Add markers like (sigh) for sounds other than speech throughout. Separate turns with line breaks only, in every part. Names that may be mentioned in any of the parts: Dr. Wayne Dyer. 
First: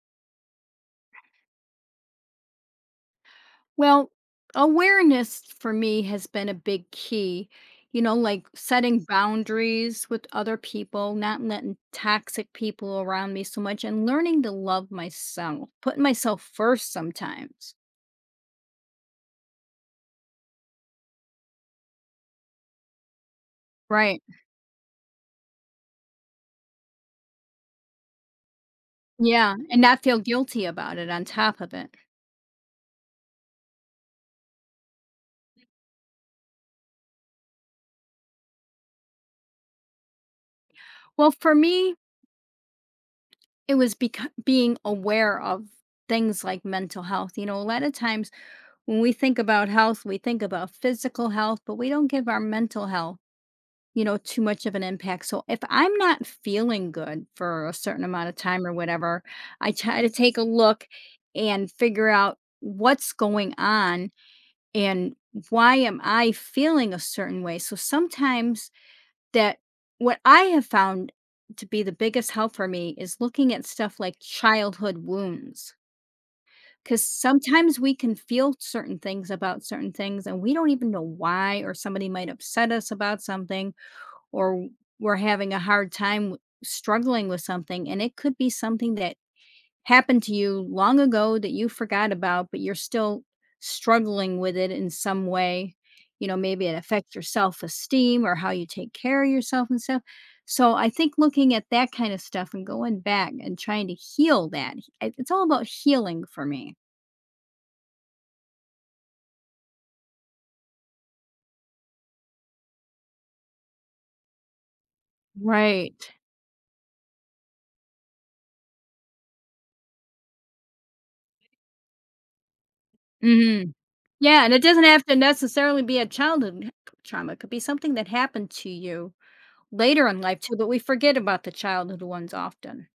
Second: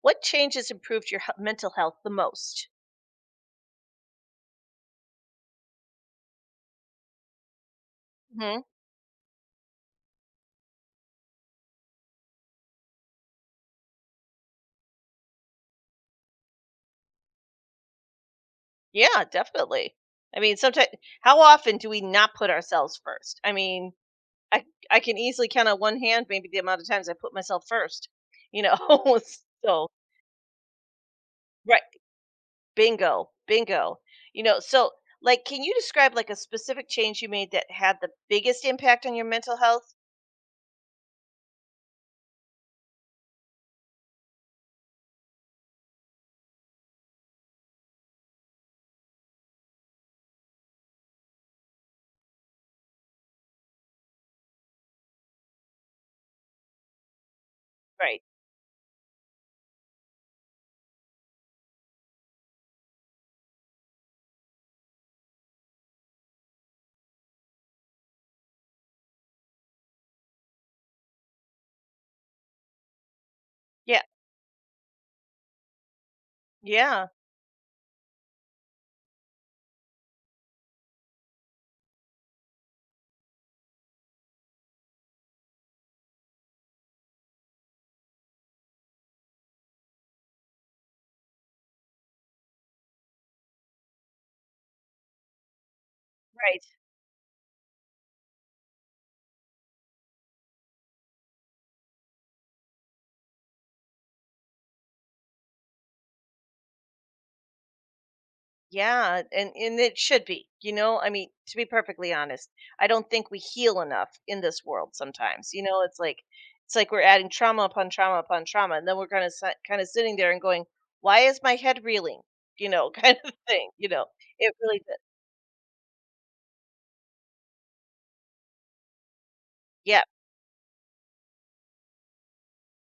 What changes improved your h mental health the most?
Well, awareness for me has been a big key. You know, like
Mhm.
setting boundaries with other people, not letting toxic people around me so much, and learning to love myself, putting myself first sometimes.
Yeah, definitely. I mean, sometimes, how often do we not put ourselves first? I mean,
Right.
I I can easily count on one hand maybe the amount of times I put myself first, you know? (laughs)
Yeah, and
So
not feel guilty about it on top of
right,
it.
bingo, bingo. You know, so, like, can you describe, like, a specific change you made that had the biggest impact on your mental health?
Well, for me, it was being aware of things like mental health. You know, a lot of times when we think about health, we think about physical health, but we don't give our mental health too much of an impact. So if I'm not feeling good for a certain
Right.
amount of time or whatever, I try to take a look and figure out what's going on and why am I feeling a certain way. So sometimes that, what I have found to be the biggest help for me, is looking at stuff
Yeah.
like childhood wounds. Because
Yeah,
sometimes we can feel certain things about certain things and we don't even know why, or somebody might upset us about something or we're having a hard time struggling with something, and it could be something that happened to you long ago that you forgot about but you're still struggling with it in some way. You know,
right.
maybe it affects your self-esteem or how you take care of yourself and stuff. So I think looking at that kind of stuff and going back and trying to heal that, it's all about healing for me.
Yeah, and it should be. You know, I mean, to be perfectly honest, I don't think we heal enough in this world sometimes. You know,
Right.
it's like we're adding trauma upon trauma upon trauma, and then we're kind of sitting there and going, "Why is my head reeling?" You know, (laughs) kind of
Hmm.
thing, you know.
Yeah, and
It
it
really
doesn't have to necessarily be a childhood trauma, it could be something that happened to you
Yeah.
later in life too, but we forget about the childhood ones often,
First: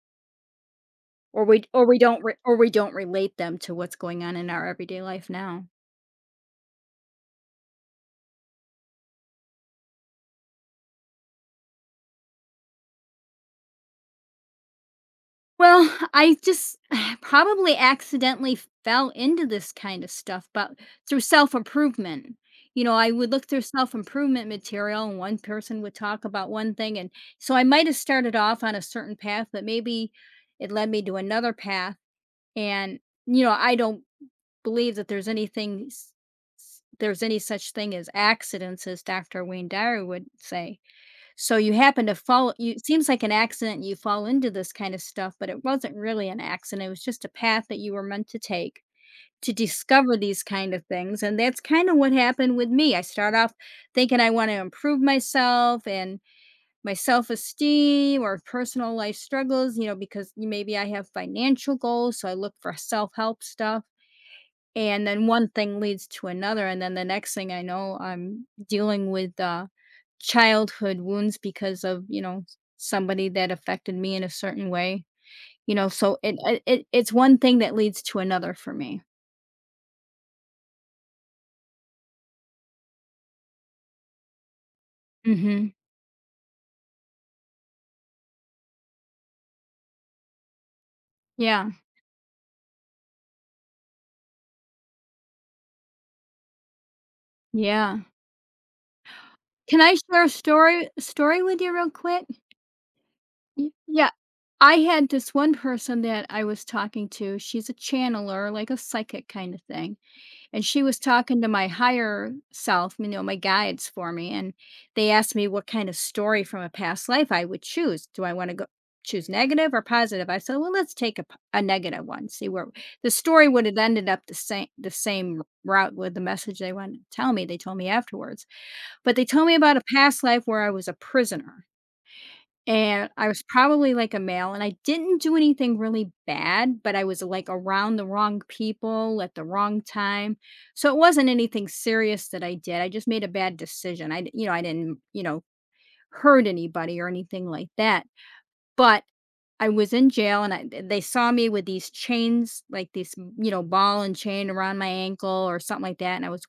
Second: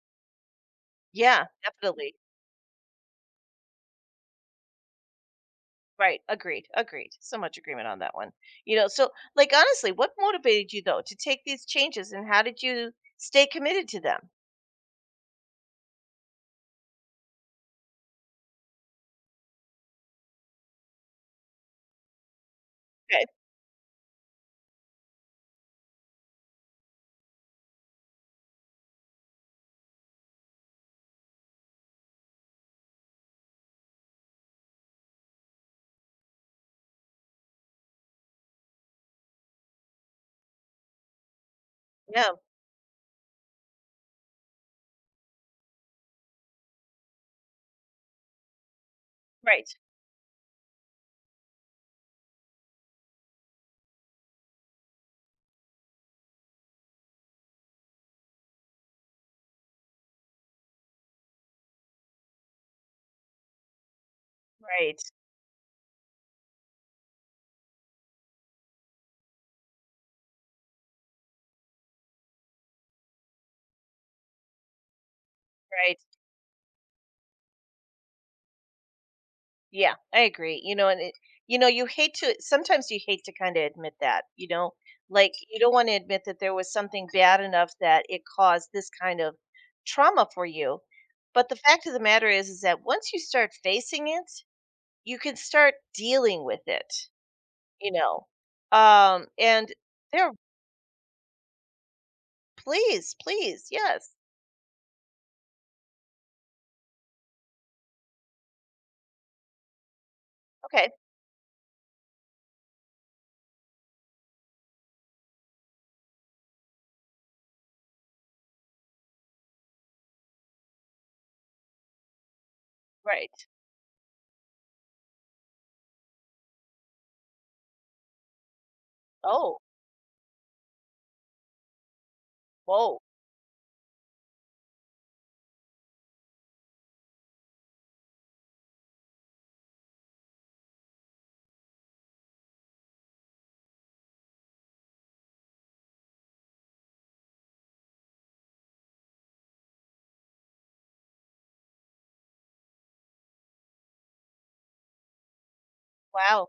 Yeah, definitely.
or we don't relate them to what's going on in our everyday life now.
Right. Agreed. Agreed. So much agreement on that one. You know, so like honestly, what motivated you though to take these changes, and how did you stay committed to them?
Well, I just (sighs) probably accidentally fell into this kind of stuff, but through self-improvement. You know, I
Okay.
would look through self-improvement material, and one person would talk about one thing, and so I might have started off on a certain path, but maybe it led me to another path, and, you know, I don't believe that there's there's any such thing as accidents, as Dr. Wayne Dyer would say. So you happen to
Yeah.
fall, you, it seems like an accident, you fall into this kind of stuff, but it wasn't really an accident. It was just a path that you were meant to take to
Right.
discover these kind of things. And that's kind of what happened with me. I start off thinking I want to improve myself and my self-esteem or personal life struggles, you know, because maybe I have financial goals, so I look for self-help stuff,
Right.
and then one thing leads to another, and then the next thing I know, I'm dealing with, childhood wounds because of, you know, somebody that affected me in a certain way, you know,
Right.
so it's one thing that leads to another for me.
Yeah, I agree. You know, and it, you know, you hate to sometimes you hate to kind of admit that, you know, like you don't
Mhm.
want to admit that there was something bad enough that it caused this kind of trauma for you. But the
Yeah.
fact of the matter is that once you start facing it, you can start dealing with it, you
Yeah.
know. And
Can I share a
there
story with you real quick?
please, please.
Y
Yes.
yeah. I had this one person that I was talking to, she's a channeler, like a psychic kinda thing. And she
Okay.
was talking to my higher self, you know, my guides for me. And they asked me what kind of story from a past life I would choose. Do I want to go choose negative or positive? I said, well, let's take a, a negative one, see where the
Right.
story would have ended up the same, route with the message they wanted to tell me. They told me afterwards, but they told me
Oh,
about a past life where I was a prisoner,
whoa.
and I was probably, like, a male, and I didn't do anything really bad, but I was, like, around the wrong people at the wrong time. So it wasn't anything serious that I did, I just made a bad decision. I d You know, I didn't, you know, hurt anybody or anything like that, but I was in jail, and I th they saw me with these chains, like, this, you know, ball and chain around my ankle or something like that. And
Wow.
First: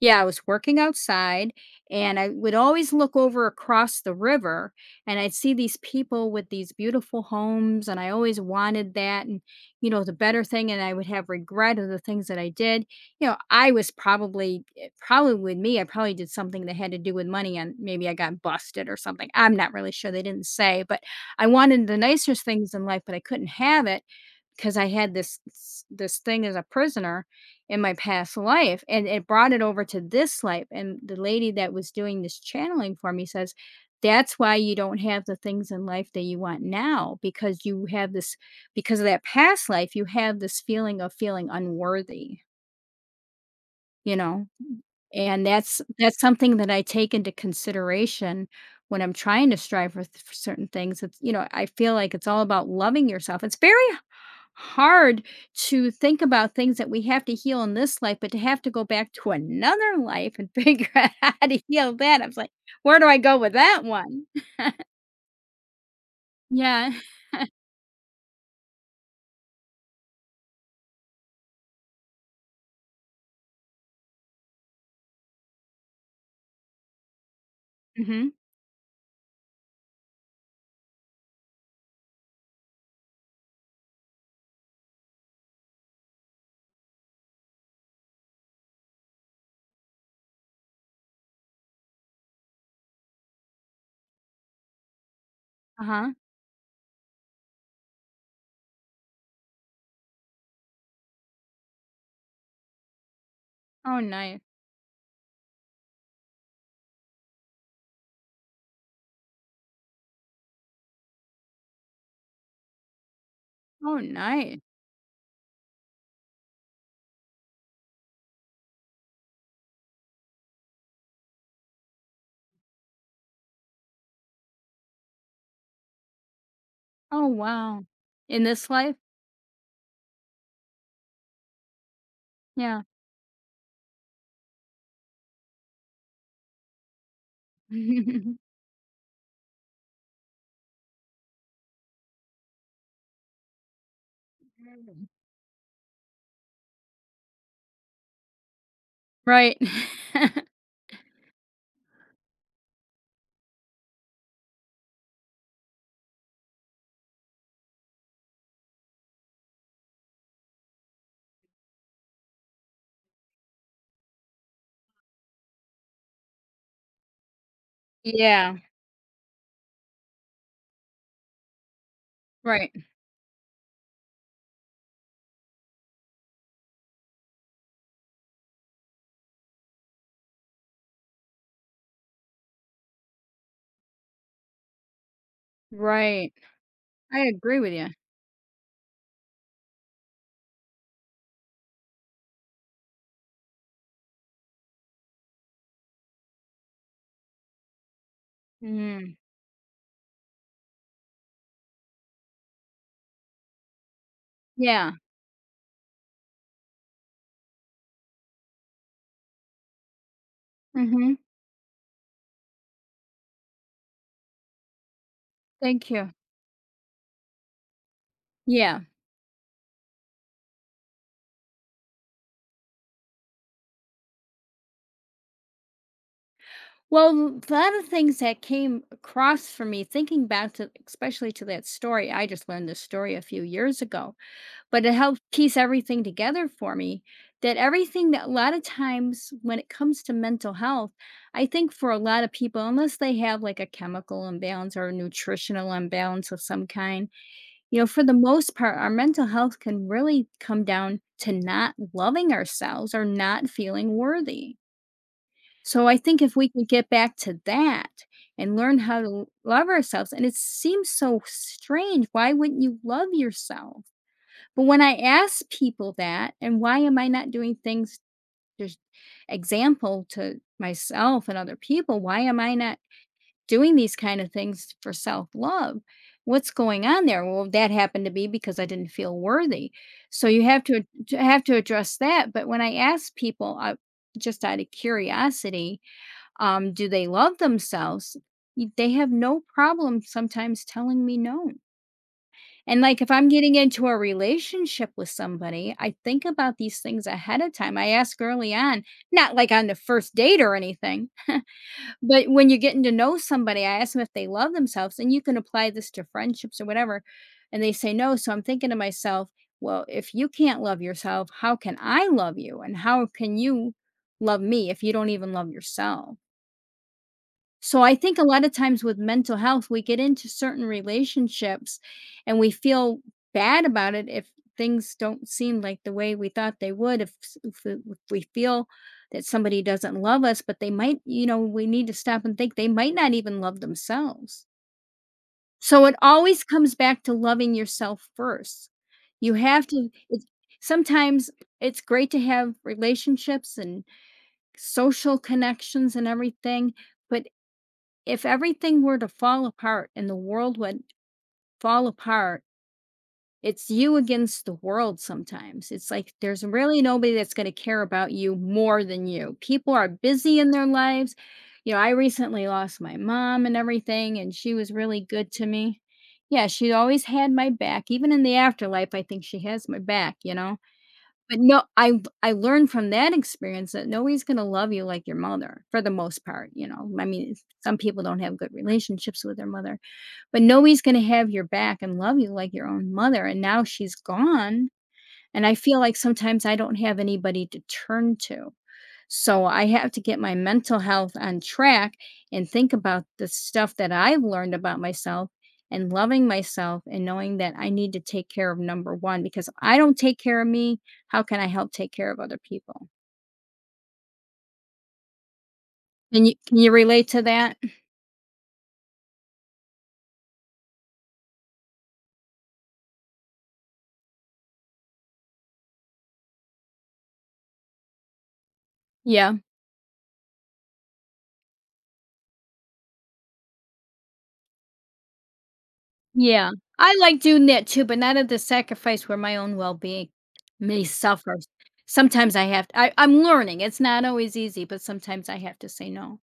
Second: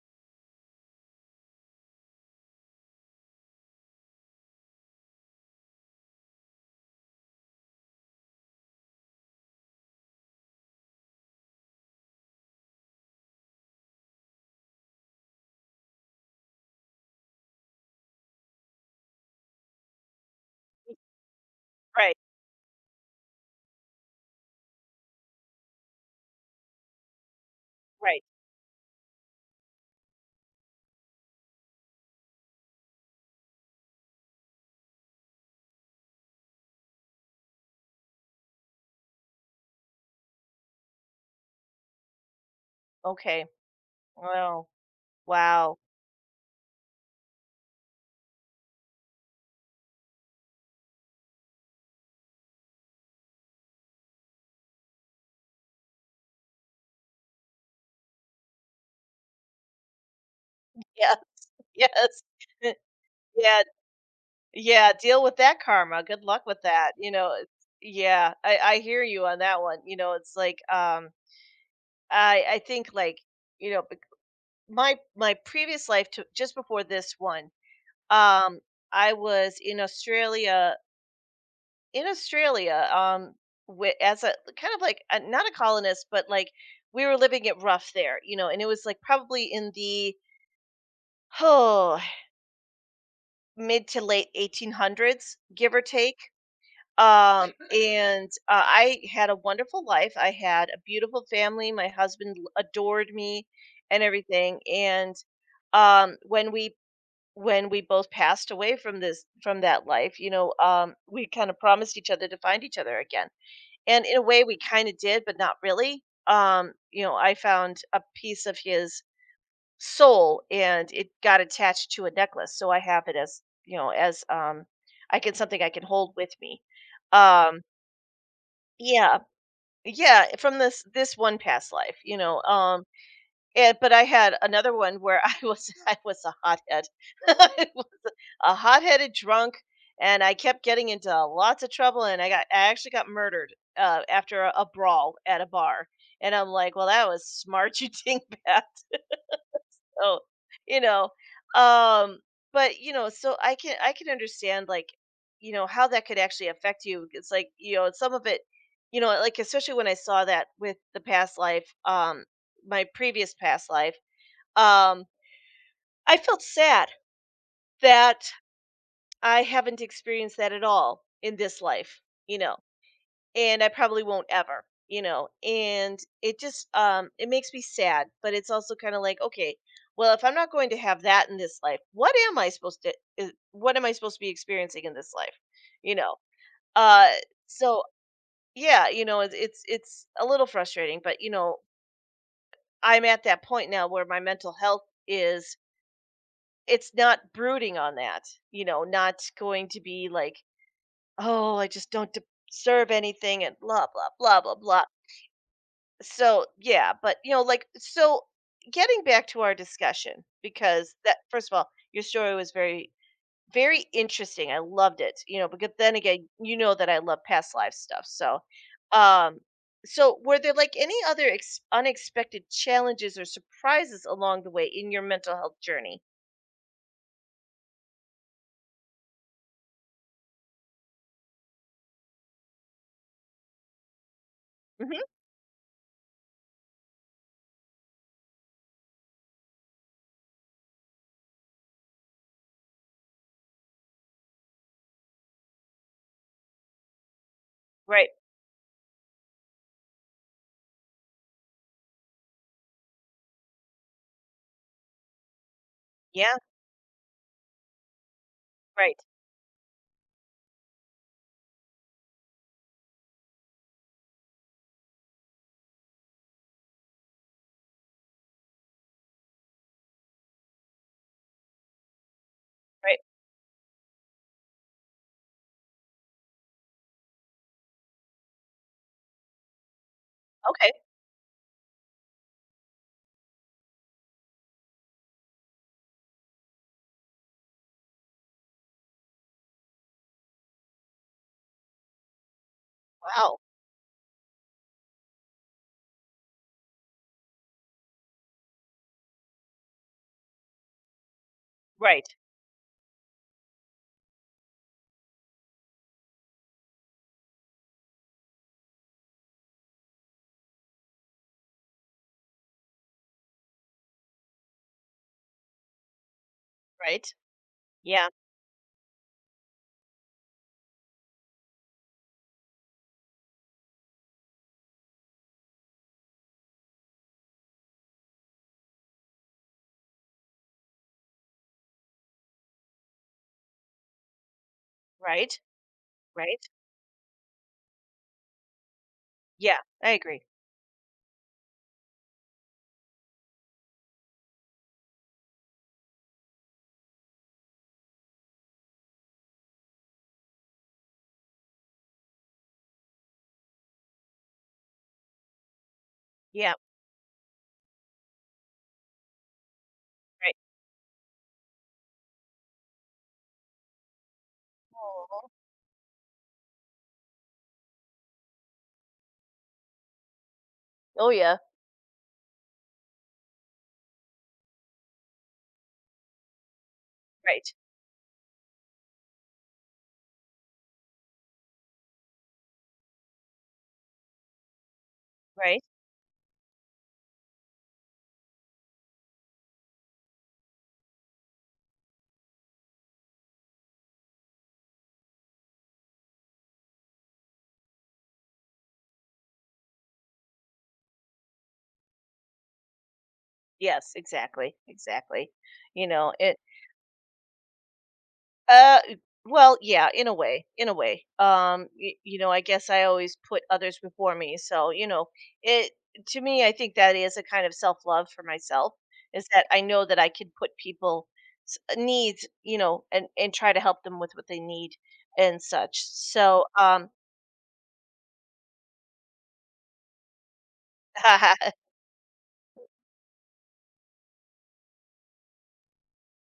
I was working outside, and I would always look over across the river and I'd see these people with these beautiful homes, and I always wanted that and, you know, the better thing, and I would have regret of the things that I did. You know, I was probably probably with me, I probably did something that had to do with money and maybe I got busted or something. I'm not really sure, they didn't say, but I wanted the
Right,
nicest things in life but I couldn't have it, 'cause I had this thing as a prisoner in my
right.
past life, and it brought it over to this life, and the lady that was doing this channeling for me says, "That's why you don't have the things in life that you want now, because you have this, because of that past life, you have this feeling of feeling unworthy,"
Okay.
you know?
Wow.
And
Wow.
that's something that I take into consideration when I'm trying to strive for th for certain things. It's, you know, I feel like it's all about loving yourself. It's very h hard to think about things that we have to heal in this life, but to have to go back to another life and (laughs) figure
(laughs)
out
Yeah.
how to heal
Yes.
that, I was like,
(laughs)
"Where do I go with
Yeah,
that one?"
yeah, deal with that karma. Good luck with
Yeah.
that. You know, it's yeah, I hear you on that one. You know, it's like I think like, you know, bec- my previous life to just before this one,
(laughs) Mhm.
um I was in Australia with, as a kind of like a, not a colonist but like we were living it rough there, you know, and it was like probably in the oh, mid to late 1800s, give or
Uh-huh.
take (laughs) and I had a wonderful life. I had a beautiful family. My husband adored me and
Oh, nice.
everything. And um when we when we both passed away from this from that life, you know, we kind of promised each other to find each other again,
Oh,
and in a way we
nice.
kind of did, but not really. Um, you know, I found a piece of his soul, and it got attached to a necklace, so I have it, as you know, as I can something I can hold with me.
Oh,
Um
wow. In this life?
yeah, yeah, from this one past life, you know,
Yeah.
and but I had another one where I was (laughs) I was a hothead. (laughs) A
(laughs)
hot-headed drunk, and I kept getting into lots of trouble, and I got I actually got murdered, after a brawl at a bar, and I'm like, "Well, that was smart, you (laughs) dingbat."
Right.
So
(laughs)
you know um but you know so I can understand like you know how that could actually affect you. It's like you know some of it you know like especially when I saw that with the past life my previous past life um I felt sad that
Yeah.
I haven't experienced that at all in this life, you know,
Right.
and I probably won't ever, you know. And it just it makes me sad, but it's also kind of like, okay, well, if I'm not going to have that in this life, what am I supposed to be experiencing in this life? You know.
Right.
Uh
I agree with
so
you.
yeah, you know, it's a little frustrating, but you know, I'm at that point now where my mental health is it's not brooding on that, you know,
Mm.
not going to be like, oh, I just don't serve anything and blah blah blah blah blah.
Yeah.
So, yeah, but, you know, like, so getting back to our discussion, because
Mhm.
that, first of all, your story was very, very interesting. I loved it, you know, because
Thank
then
you.
again, you know that I love past life stuff. So,
Yeah.
um, so were there like any other unexpected challenges or surprises along the way in your mental health journey?
Well, a lot of things that came across for me, thinking back to, especially to that story. I just learned this story a few years ago, but it
Hmm.
helped piece everything together for me, that everything, that a lot of times when it comes to mental health, I think for a lot of people, unless they have like a chemical imbalance or a nutritional imbalance of some kind, you know, for
Right.
the most part, our mental health can really come down to not loving ourselves or not feeling worthy. So I think
Yeah.
if we could get back to that and learn
Right.
how to love ourselves, and it seems so strange, why wouldn't you love yourself? But when I ask people that, and why am I not doing things, there's example to myself and other people, why am I not
Right.
doing these kind of things for self love. What's going on there? Well, that happened to be because I didn't feel worthy. So you have
Okay.
to have to address that. But when I ask people, just out of curiosity, do they love themselves? They have no problem sometimes telling me no. And like if I'm
Wow.
getting into a relationship with somebody, I think about these things ahead of time. I ask early on, not like on the first date or anything,
Right.
but when you're getting to know somebody, I ask them if they love themselves, and you can apply this to friendships or whatever, and they say no. So I'm thinking to myself, well, if you can't love yourself, how can I love you? And how can you love me if you don't even love yourself?
Right.
So I
Yeah.
think a lot of times with mental health, we get into certain relationships and we feel bad about it if things don't seem like the way we thought they would. If we feel that somebody doesn't love us, but they might, you know, we need to stop and think they might not even love themselves.
Right.
So it always
Right.
comes back to loving yourself first. You
Yeah.
have
I
to,
agree.
it's, sometimes it's great to have relationships and social connections and everything, but if everything were to fall apart and the world would fall apart, it's you against the world sometimes. It's like there's
Yeah.
really nobody that's going to care about you more than you. People are
Right.
busy in their lives. You know, I recently lost my mom and everything, and she was really
Oh,
good to me. Yeah, she always had my back. Even in the afterlife, I think she has my back, you know?
oh yeah.
But no, I learned from that experience that nobody's gonna love you like your mother for the most part, you know, I mean,
Right.
some people don't have good relationships with their mother, but nobody's gonna have your back and love you like your own mother, and now she's gone, and I
Right?
feel like sometimes I don't have anybody to turn to. So I have to get my mental health on track and think about the stuff that I've learned about myself and loving myself and knowing that I need to take care of number one, because if I don't take care of me, how can I help take care of other people?
Yes, exactly, exactly. You know,
Can you
it
can you relate to that?
uh well, yeah, in a way, in a way. You know, I guess I always put others before me, so you know, it to me I think that is a kind of self-love for myself is
Yeah.
that I know that I can put people needs, you know, and try to help them with what they need and such. So,
Yeah. I like doing that too, but not at the sacrifice where my own well being may suffer.
(laughs)
Sometimes I have to, I, I'm learning. It's not always easy, but sometimes I have to say no.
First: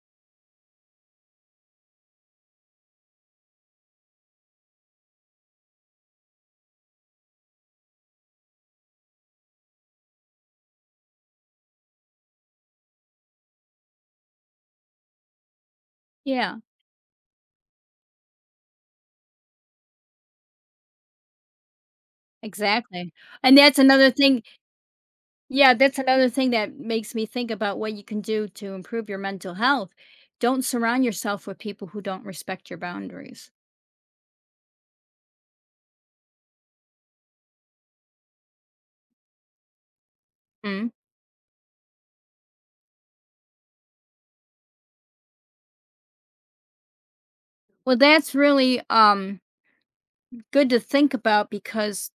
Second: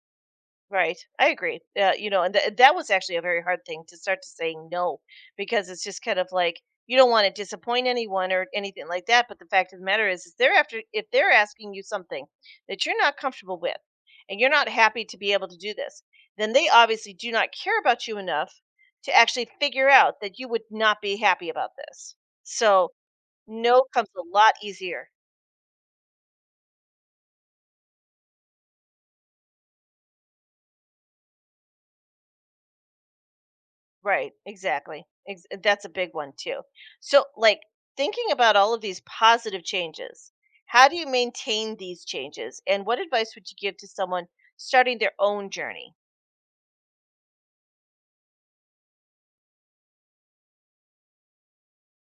Right, I agree. You know, and that was actually a very hard thing to start to saying no, because it's just kind of like you don't want to disappoint anyone or anything like that. But the fact of the matter is they're after if they're asking you something that you're not comfortable with, and you're not happy to be able to do this, then
Yeah,
they obviously do not care about you enough to actually figure out that you would not be happy about this. So
exactly. And that's
no comes
another
a
thing.
lot easier.
Yeah, that's another thing that makes me think about what you can do to improve your mental health. Don't surround yourself with people who don't respect your boundaries.
Right, exactly. That's a big one too. So, like thinking about all of these positive changes, how
Mm.
do you maintain these changes? And what advice would you give to someone starting their own journey?
Well, that's really good to think about, because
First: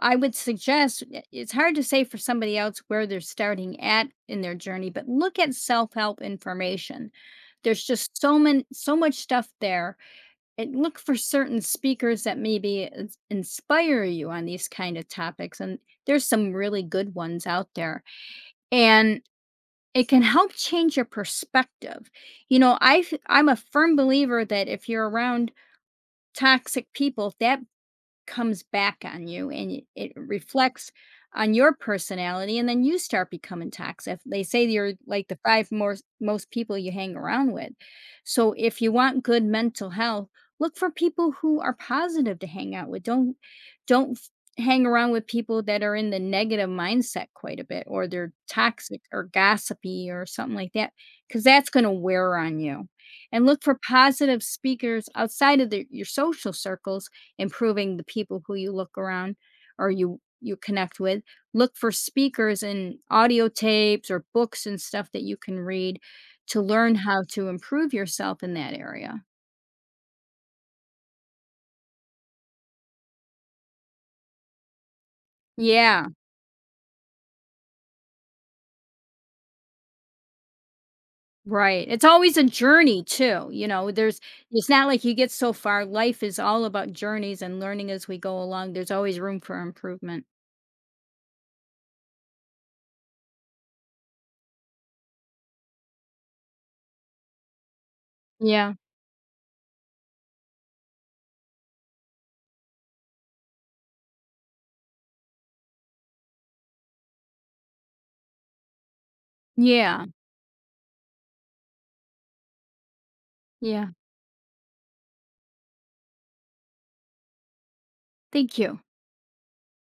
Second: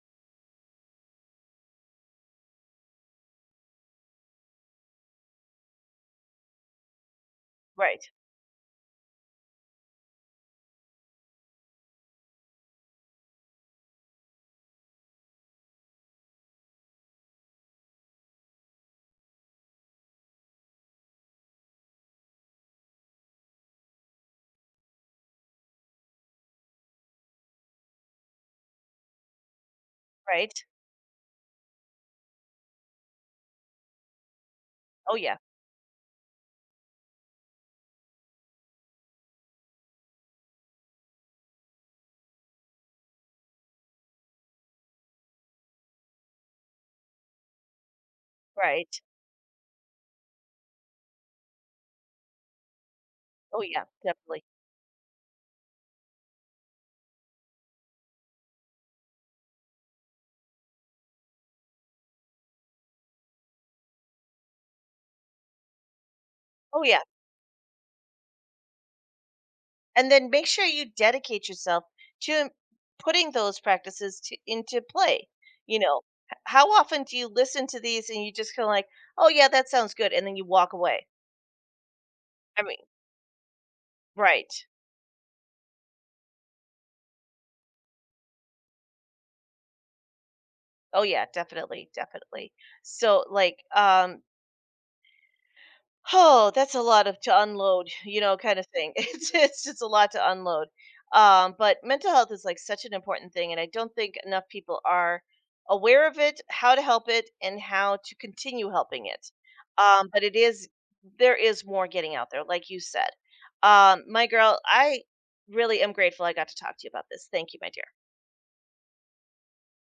I would suggest, it's hard to say for somebody else where they're starting at in their journey, but look at self-help information. There's
Right,
just so much stuff there, and look for certain speakers that maybe inspire you on these kind of topics, and there's some really good ones out there, and it can help change your perspective. You know, I'm a firm believer that if you're around toxic people, that comes back on you and it
right.
reflects on your personality and then you start becoming toxic. They say you're
Oh,
like
yeah,
the five most people you hang around with. So if you want good mental health, look for people who are positive to hang out with. Don't hang around with people that are in the negative mindset quite a bit, or they're
right.
toxic or gossipy or something like that, cuz that's going to wear on you. And
Oh,
look for
yeah,
positive
definitely.
speakers outside of your social circles, improving the people who you look around or you connect with. Look for speakers and audio tapes or books and stuff that you can read to
Oh,
learn
yeah.
how to improve yourself in that area.
And then make sure you dedicate yourself to putting those practices to, into play. You know,
Yeah,
how often do you listen to these and you just kind of like, oh, yeah, that sounds good. And then you walk away?
right. It's always a
I mean,
journey too, you know, there's
right.
it's not like you get so far. Life is all about journeys and learning as we go along. There's always room for improvement.
Oh yeah, definitely, definitely. So like, oh, that's a lot of to unload, (laughs) you know, kind of
Yeah.
thing. (laughs) It's just a lot to unload. But mental health is like such an important thing, and I don't think enough people are aware of it, how to help it, and how to continue helping it.
Yeah.
But it is there is more getting out there, like you said.
Yeah.
My girl, I really am grateful I got to talk to you about this. Thank you, my dear.
Thank you.